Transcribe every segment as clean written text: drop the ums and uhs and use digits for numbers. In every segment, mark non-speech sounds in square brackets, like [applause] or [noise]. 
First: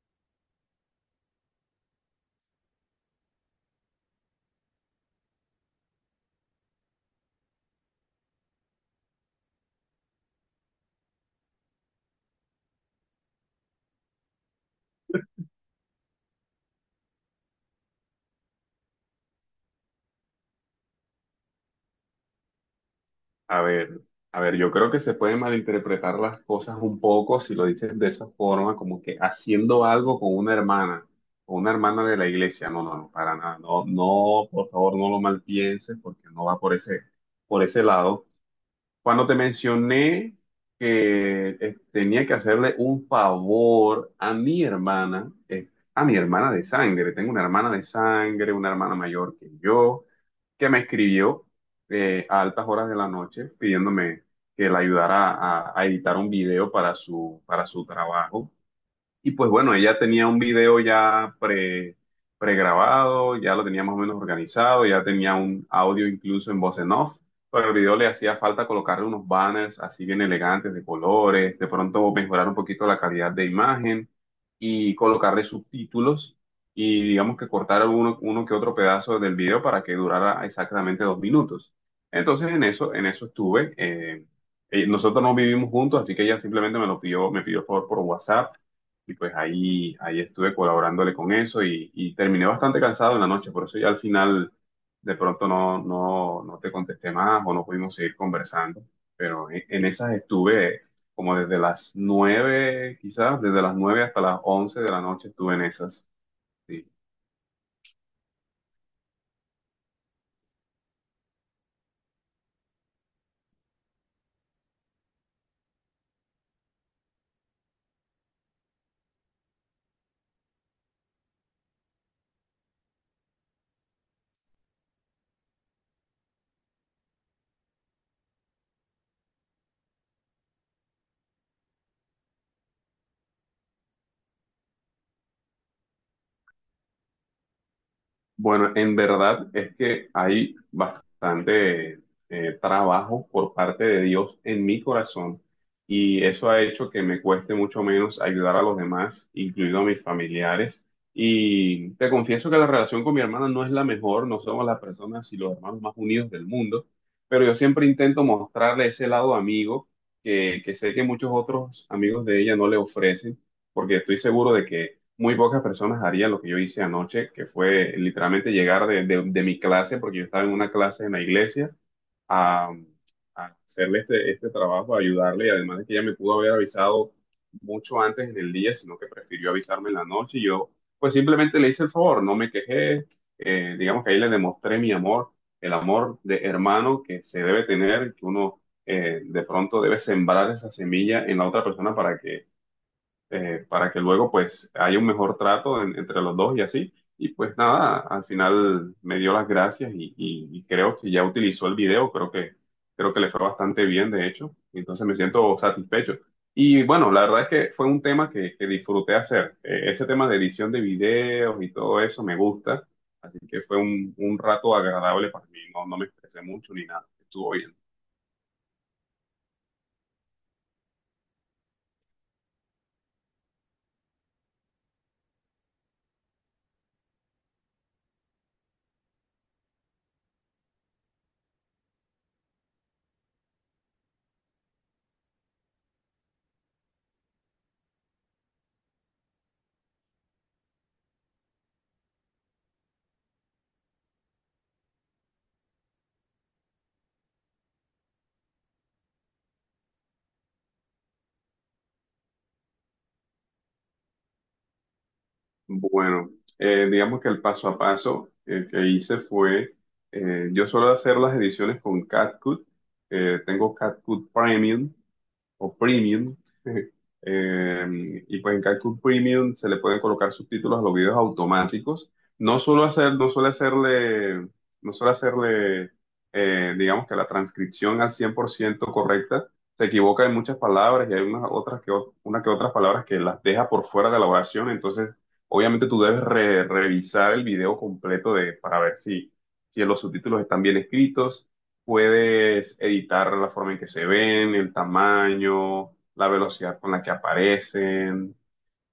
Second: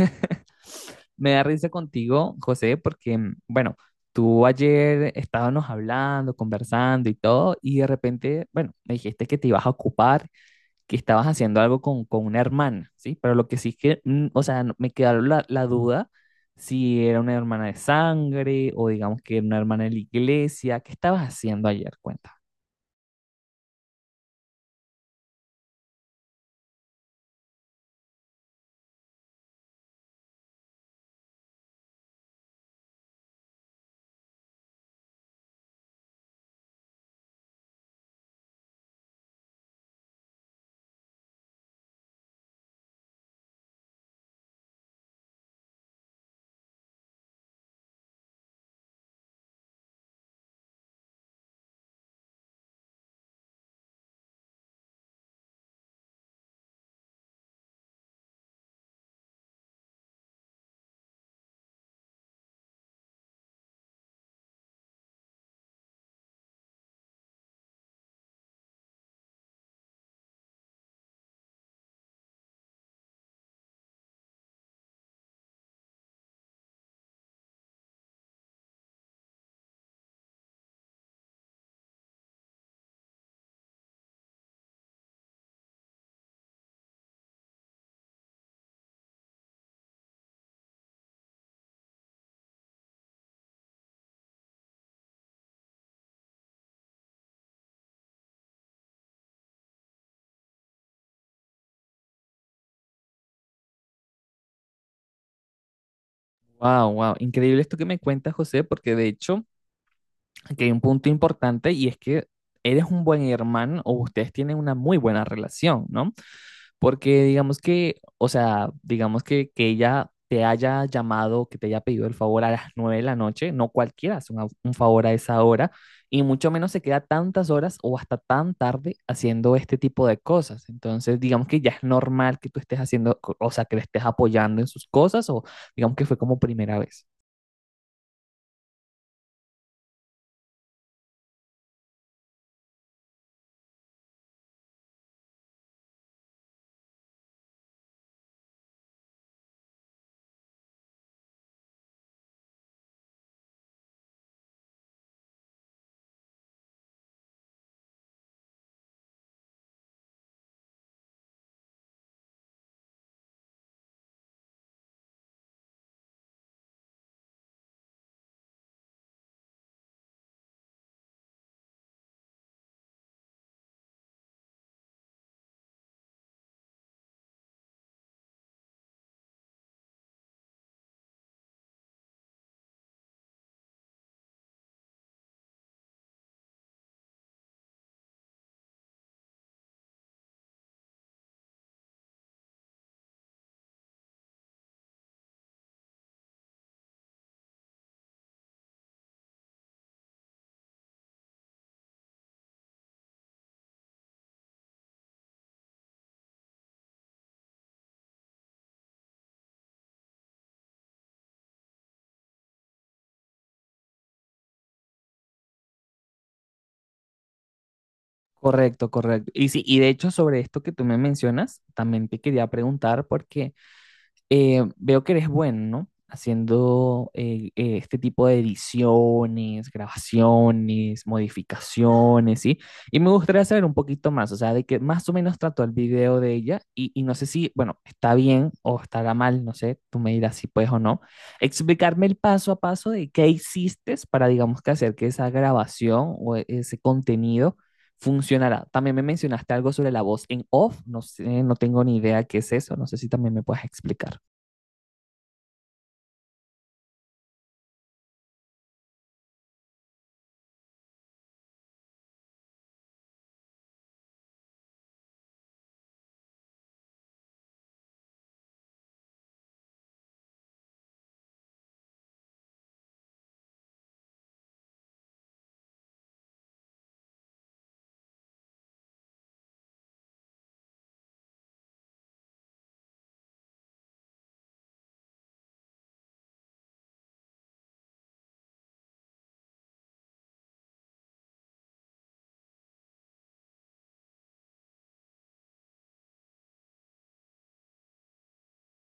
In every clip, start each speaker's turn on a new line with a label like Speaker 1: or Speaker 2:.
Speaker 1: [laughs] Me da risa contigo, José, porque, bueno, tú ayer Estábamos hablando, conversando y todo, y de repente, bueno, me dijiste que te ibas a ocupar, que estabas haciendo algo con una hermana, ¿sí? Pero lo que sí es que, o sea, me quedó la duda si era una hermana de sangre o digamos que era una hermana de la iglesia. ¿Qué estabas haciendo ayer? Cuenta.
Speaker 2: A ver, a ver, yo creo que se pueden malinterpretar las cosas un poco si lo dices de esa forma, como que haciendo algo con una hermana de la iglesia. No, no, no, para nada. No, no, por favor, no lo malpienses porque no va por ese lado. Cuando te mencioné que tenía que hacerle un favor a mi hermana de sangre, tengo una hermana de sangre, una hermana mayor que yo, que me escribió a altas horas de la noche pidiéndome que la ayudara a editar un video para para su trabajo. Y pues bueno, ella tenía un video ya pregrabado, ya lo tenía más o menos organizado, ya tenía un audio incluso en voz en off, pero al video le hacía falta colocarle unos banners así bien elegantes de colores, de pronto mejorar un poquito la calidad de imagen y colocarle subtítulos y digamos que cortar uno que otro pedazo del video para que durara exactamente 2 minutos. Entonces en eso estuve. Nosotros no vivimos juntos, así que ella simplemente me lo pidió, me pidió por WhatsApp y pues ahí estuve colaborándole con eso y terminé bastante cansado en la noche, por eso ya al final de pronto no te contesté más o no pudimos seguir conversando, pero en esas estuve como desde las 9, quizás, desde las 9 hasta las 11 de la noche estuve en esas.
Speaker 1: Wow,
Speaker 2: Sí.
Speaker 1: wow, increíble esto que me cuentas, José, porque de hecho... Aquí hay un punto importante y es que eres un buen hermano o ustedes tienen una muy buena relación, ¿no? Porque digamos que, o sea, digamos que ella te haya llamado, que te haya pedido el favor a las 9 de la noche, no cualquiera hace un favor a esa hora y mucho menos se queda tantas horas o hasta tan tarde haciendo este tipo de cosas. Entonces, digamos que ya es normal que tú estés haciendo, o sea, que le estés apoyando en sus cosas o digamos que fue como primera vez.
Speaker 2: Bueno, en verdad es que hay bastante trabajo por parte de Dios en mi corazón y eso ha hecho que me cueste mucho menos ayudar a los demás, incluido a mis familiares. Y te confieso que la relación con mi hermana no es la mejor, no somos las personas y los hermanos más unidos del mundo, pero yo siempre intento mostrarle ese lado amigo que sé que muchos otros amigos de ella no le ofrecen, porque estoy seguro de que muy pocas personas harían lo que yo hice anoche, que fue literalmente llegar de mi clase, porque yo estaba en una clase en la iglesia, a, a hacerle este trabajo, a ayudarle, y además de que ella me pudo haber avisado mucho antes en el día, sino que prefirió avisarme en la noche, y yo pues simplemente le hice el favor, no me quejé, digamos que ahí le demostré mi amor, el amor de hermano que se debe tener, que uno de pronto debe sembrar esa semilla en la otra persona para que luego pues haya un mejor trato entre los dos y así. Y pues nada, al final me dio las gracias y creo que ya utilizó el video, creo que le fue bastante bien de hecho, entonces me siento satisfecho. Y bueno, la verdad es que fue un tema que disfruté hacer. Ese tema de edición de videos y todo eso me gusta, así que fue un rato agradable para mí, no, no me estresé mucho ni nada, estuvo bien.
Speaker 1: Correcto, correcto. Y sí, y de hecho sobre esto que tú me mencionas, también te quería preguntar porque veo que eres bueno, ¿no? Haciendo este tipo de ediciones, grabaciones, modificaciones, ¿sí? Y me gustaría saber un poquito más, o sea, de que más o menos trató el video de ella y no sé si, bueno, está bien o estará mal, no sé, tú me dirás si puedes o no, explicarme el paso a paso de qué hiciste para, digamos, que hacer que esa grabación o ese contenido funcionará. También me mencionaste algo sobre la voz en off, no sé, no tengo ni idea qué es eso, no sé si también me puedes explicar.
Speaker 2: Bueno, digamos que el paso a paso que hice fue, yo suelo hacer las ediciones con CapCut, tengo CapCut Premium o premium. [laughs] Y pues en CapCut Premium se le pueden colocar subtítulos a los videos automáticos. No suelo hacer, no suele hacerle, no suele hacerle, Digamos que la transcripción al 100% correcta. Se equivoca en muchas palabras y hay unas otras que, una que otras palabras que las deja por fuera de la oración. Entonces, obviamente tú debes revisar el video completo de, para ver si, si los subtítulos están bien escritos. Puedes editar la forma en que se ven, el tamaño, la velocidad con la que aparecen.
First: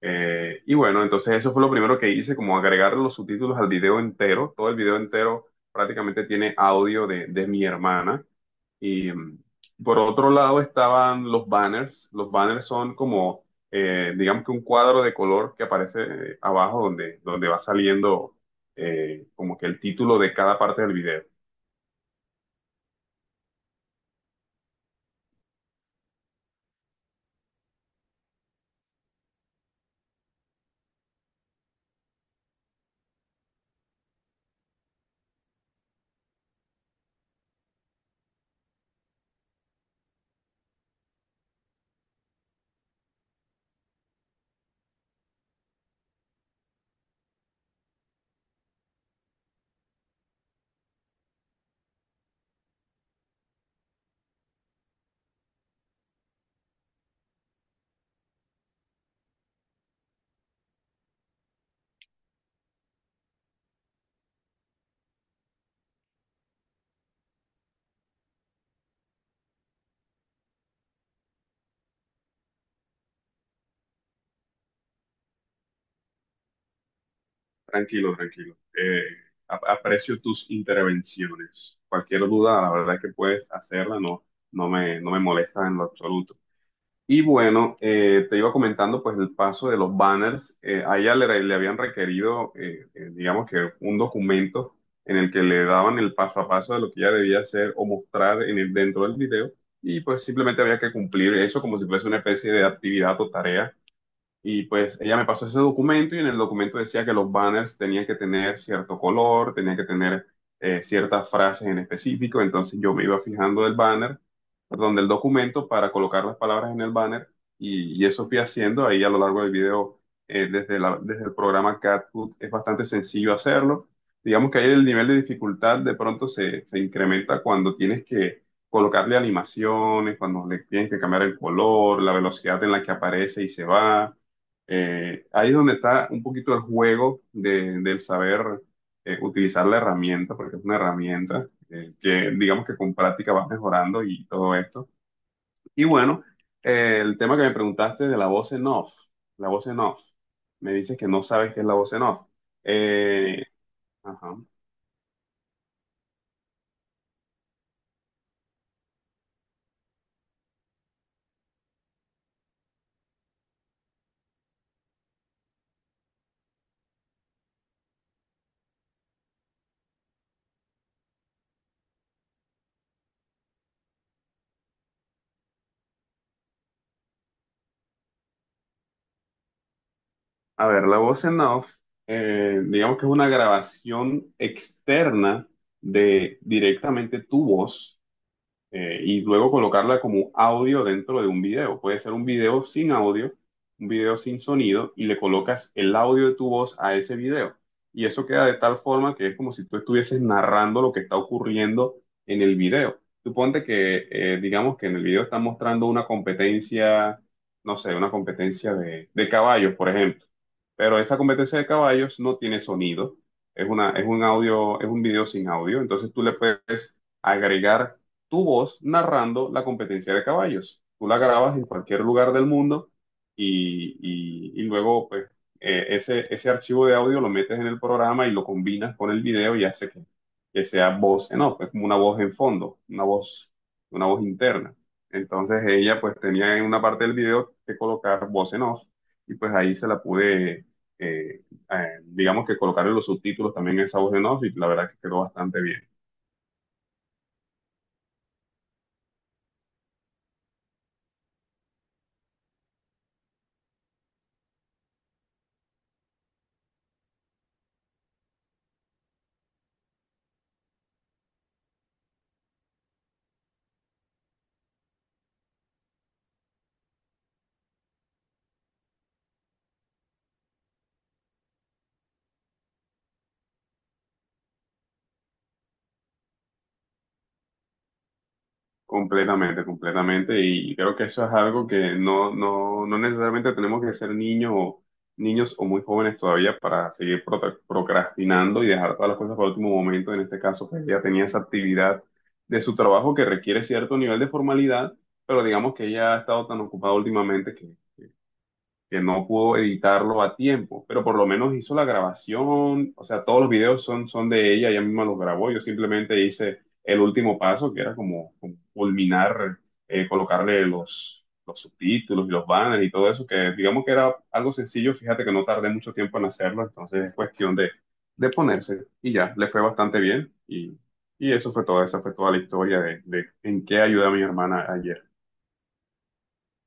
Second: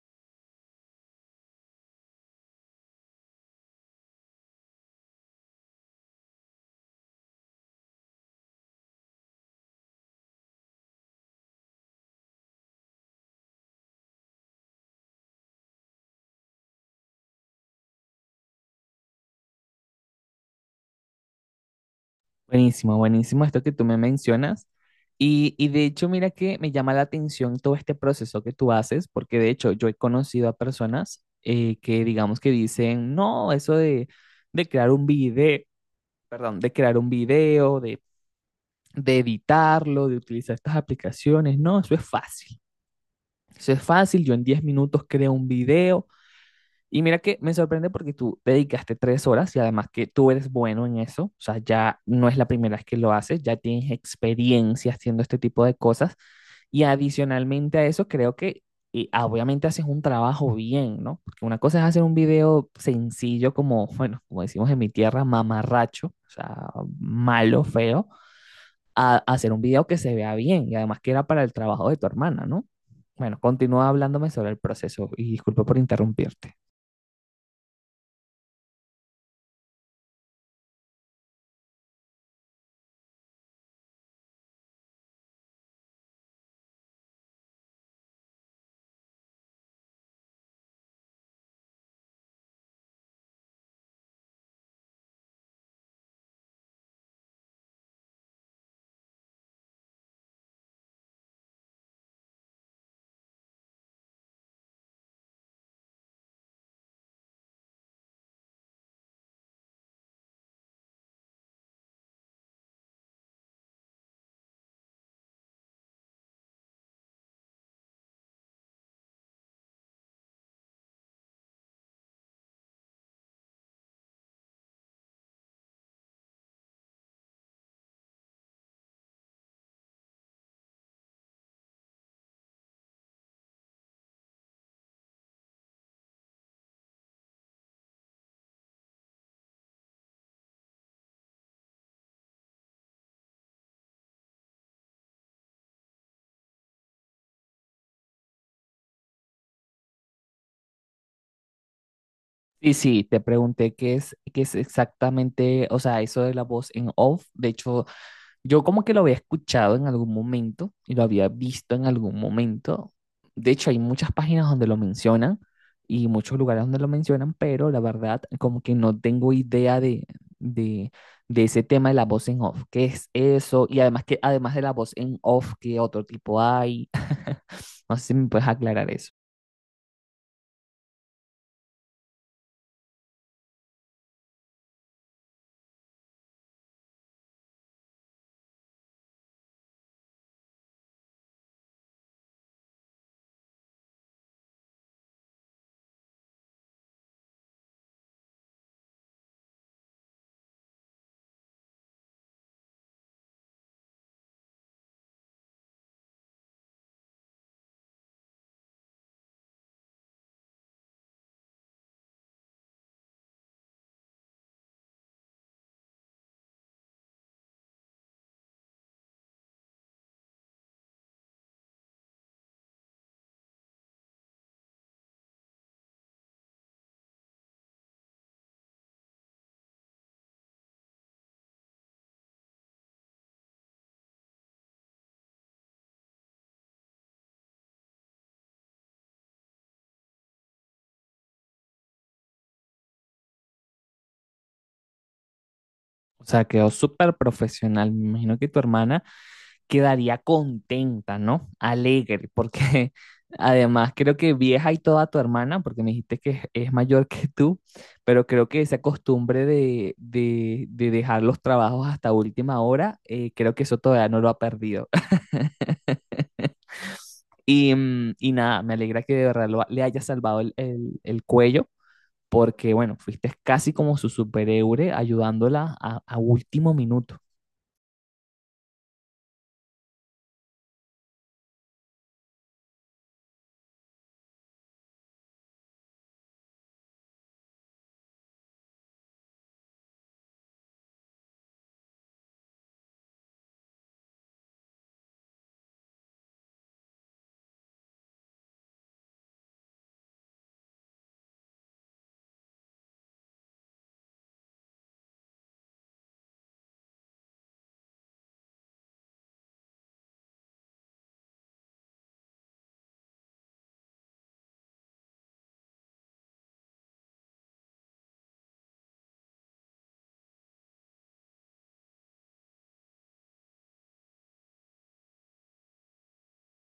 Speaker 2: Y bueno, entonces eso fue lo primero que hice, como agregar los subtítulos al video entero. Todo el video entero prácticamente tiene audio de mi hermana. Y por otro lado estaban los banners. Los banners son como, digamos que un cuadro de color que aparece abajo donde va saliendo como que el título de cada parte del video.
Speaker 1: Buenísimo, buenísimo esto que tú me mencionas. Y de hecho, mira que me llama la atención todo este proceso que tú haces, porque de hecho yo he conocido a personas que digamos que dicen, no, de crear un video, perdón, de crear un video, de editarlo, de utilizar estas aplicaciones, no, eso es fácil. Eso es fácil, yo en 10 minutos creo un video, y mira que me sorprende porque tú dedicaste 3 horas y además que tú eres bueno en eso, o sea, ya no es la primera vez que lo haces, ya tienes experiencia haciendo este tipo de cosas y adicionalmente a eso creo que obviamente haces un trabajo bien, ¿no? Porque una cosa es hacer un video sencillo como, bueno, como decimos en mi tierra, mamarracho, o sea, malo, feo, a hacer un video que se vea bien y además que era para el trabajo de tu hermana, ¿no? Bueno, continúa hablándome sobre el proceso y disculpa por interrumpirte.
Speaker 2: Tranquilo, tranquilo. Aprecio tus intervenciones. Cualquier duda, la verdad es que puedes hacerla, no, no me molesta en lo absoluto. Y bueno, te iba comentando pues el paso de los banners. A ella le habían requerido, digamos que un documento en el que le daban el paso a paso de lo que ella debía hacer o mostrar en el, dentro del video. Y pues simplemente había que cumplir eso como si fuese una especie de actividad o tarea y pues ella me pasó ese documento y en el documento decía que los banners tenían que tener cierto color, tenían que tener ciertas frases en específico. Entonces yo me iba fijando el banner, perdón, del documento para colocar las palabras en el banner y eso fui haciendo ahí a lo largo del video. Desde el programa CatFood es bastante sencillo hacerlo. Digamos que ahí el nivel de dificultad de pronto se incrementa cuando tienes que colocarle animaciones, cuando le tienes que cambiar el color, la velocidad en la que aparece y se va. Ahí es donde está un poquito el juego del saber utilizar la herramienta, porque es una herramienta que digamos que con práctica vas mejorando y todo esto. Y bueno, el tema que me preguntaste de la voz en off, la voz en off, me dices que no sabes qué es la voz en off.
Speaker 1: Sí, sí, te
Speaker 2: Eh,
Speaker 1: pregunté
Speaker 2: ajá.
Speaker 1: qué es exactamente, o sea, eso de la voz en off. De hecho, yo como que lo había escuchado en algún momento y lo había visto en algún momento. De hecho, hay muchas páginas donde lo mencionan y muchos lugares donde lo mencionan, pero la verdad como que no tengo idea de, de ese tema de la voz en off. ¿Qué es eso? Y además que además de la voz en off, ¿qué otro tipo hay? [laughs] No sé si me puedes aclarar eso.
Speaker 2: A ver, la voz en off, digamos que es una grabación externa de directamente tu voz y luego colocarla como audio dentro de un video. Puede ser un video sin audio, un video sin sonido, y le colocas el audio de tu voz a ese video. Y eso queda de tal forma que es como si tú estuvieses narrando lo que está ocurriendo en el video. Suponte que, digamos que en el video están mostrando una competencia, no sé, una competencia de caballos, por ejemplo. Pero esa competencia de caballos no tiene sonido. Es un audio, es un video sin audio. Entonces tú le puedes agregar tu voz narrando la competencia de caballos. Tú la grabas en cualquier lugar del mundo y, y luego pues, ese archivo de audio lo metes en el programa y lo combinas con el video y hace que sea voz en off, es como una voz en fondo, una voz interna. Entonces ella pues tenía en una parte del video que colocar voz en off y pues ahí se la pude, eh, digamos que colocar en los subtítulos también esa voz en off y la verdad que quedó bastante bien.
Speaker 1: O sea, quedó súper profesional. Me imagino que tu hermana quedaría contenta, ¿no? Alegre, porque [laughs] además creo que vieja y toda tu hermana, porque me dijiste que es mayor que tú, pero creo que esa costumbre de, de dejar los trabajos hasta última hora, creo que eso todavía no lo ha perdido. [laughs] Y, y nada, me alegra que de verdad le haya salvado el, el cuello, porque bueno, fuiste casi como su superhéroe ayudándola a último minuto.
Speaker 2: Completamente, completamente. Y creo que eso es algo que no, no, no necesariamente tenemos que ser niños o niños o muy jóvenes todavía para seguir procrastinando y dejar todas las cosas para el último momento. En este caso, pues ella tenía esa actividad de su trabajo que requiere cierto nivel de formalidad, pero digamos que ella ha estado tan ocupada últimamente que no pudo editarlo a tiempo, pero por lo menos hizo la grabación, o sea, todos los videos son de ella, ella misma los grabó, yo simplemente hice el último paso, que era como, como culminar, los subtítulos y los banners y todo eso, que digamos que era algo sencillo, fíjate que no tardé mucho tiempo en hacerlo, entonces es cuestión de ponerse y ya, le fue bastante bien y eso fue todo, esa fue toda la historia de en qué ayudé a mi hermana ayer.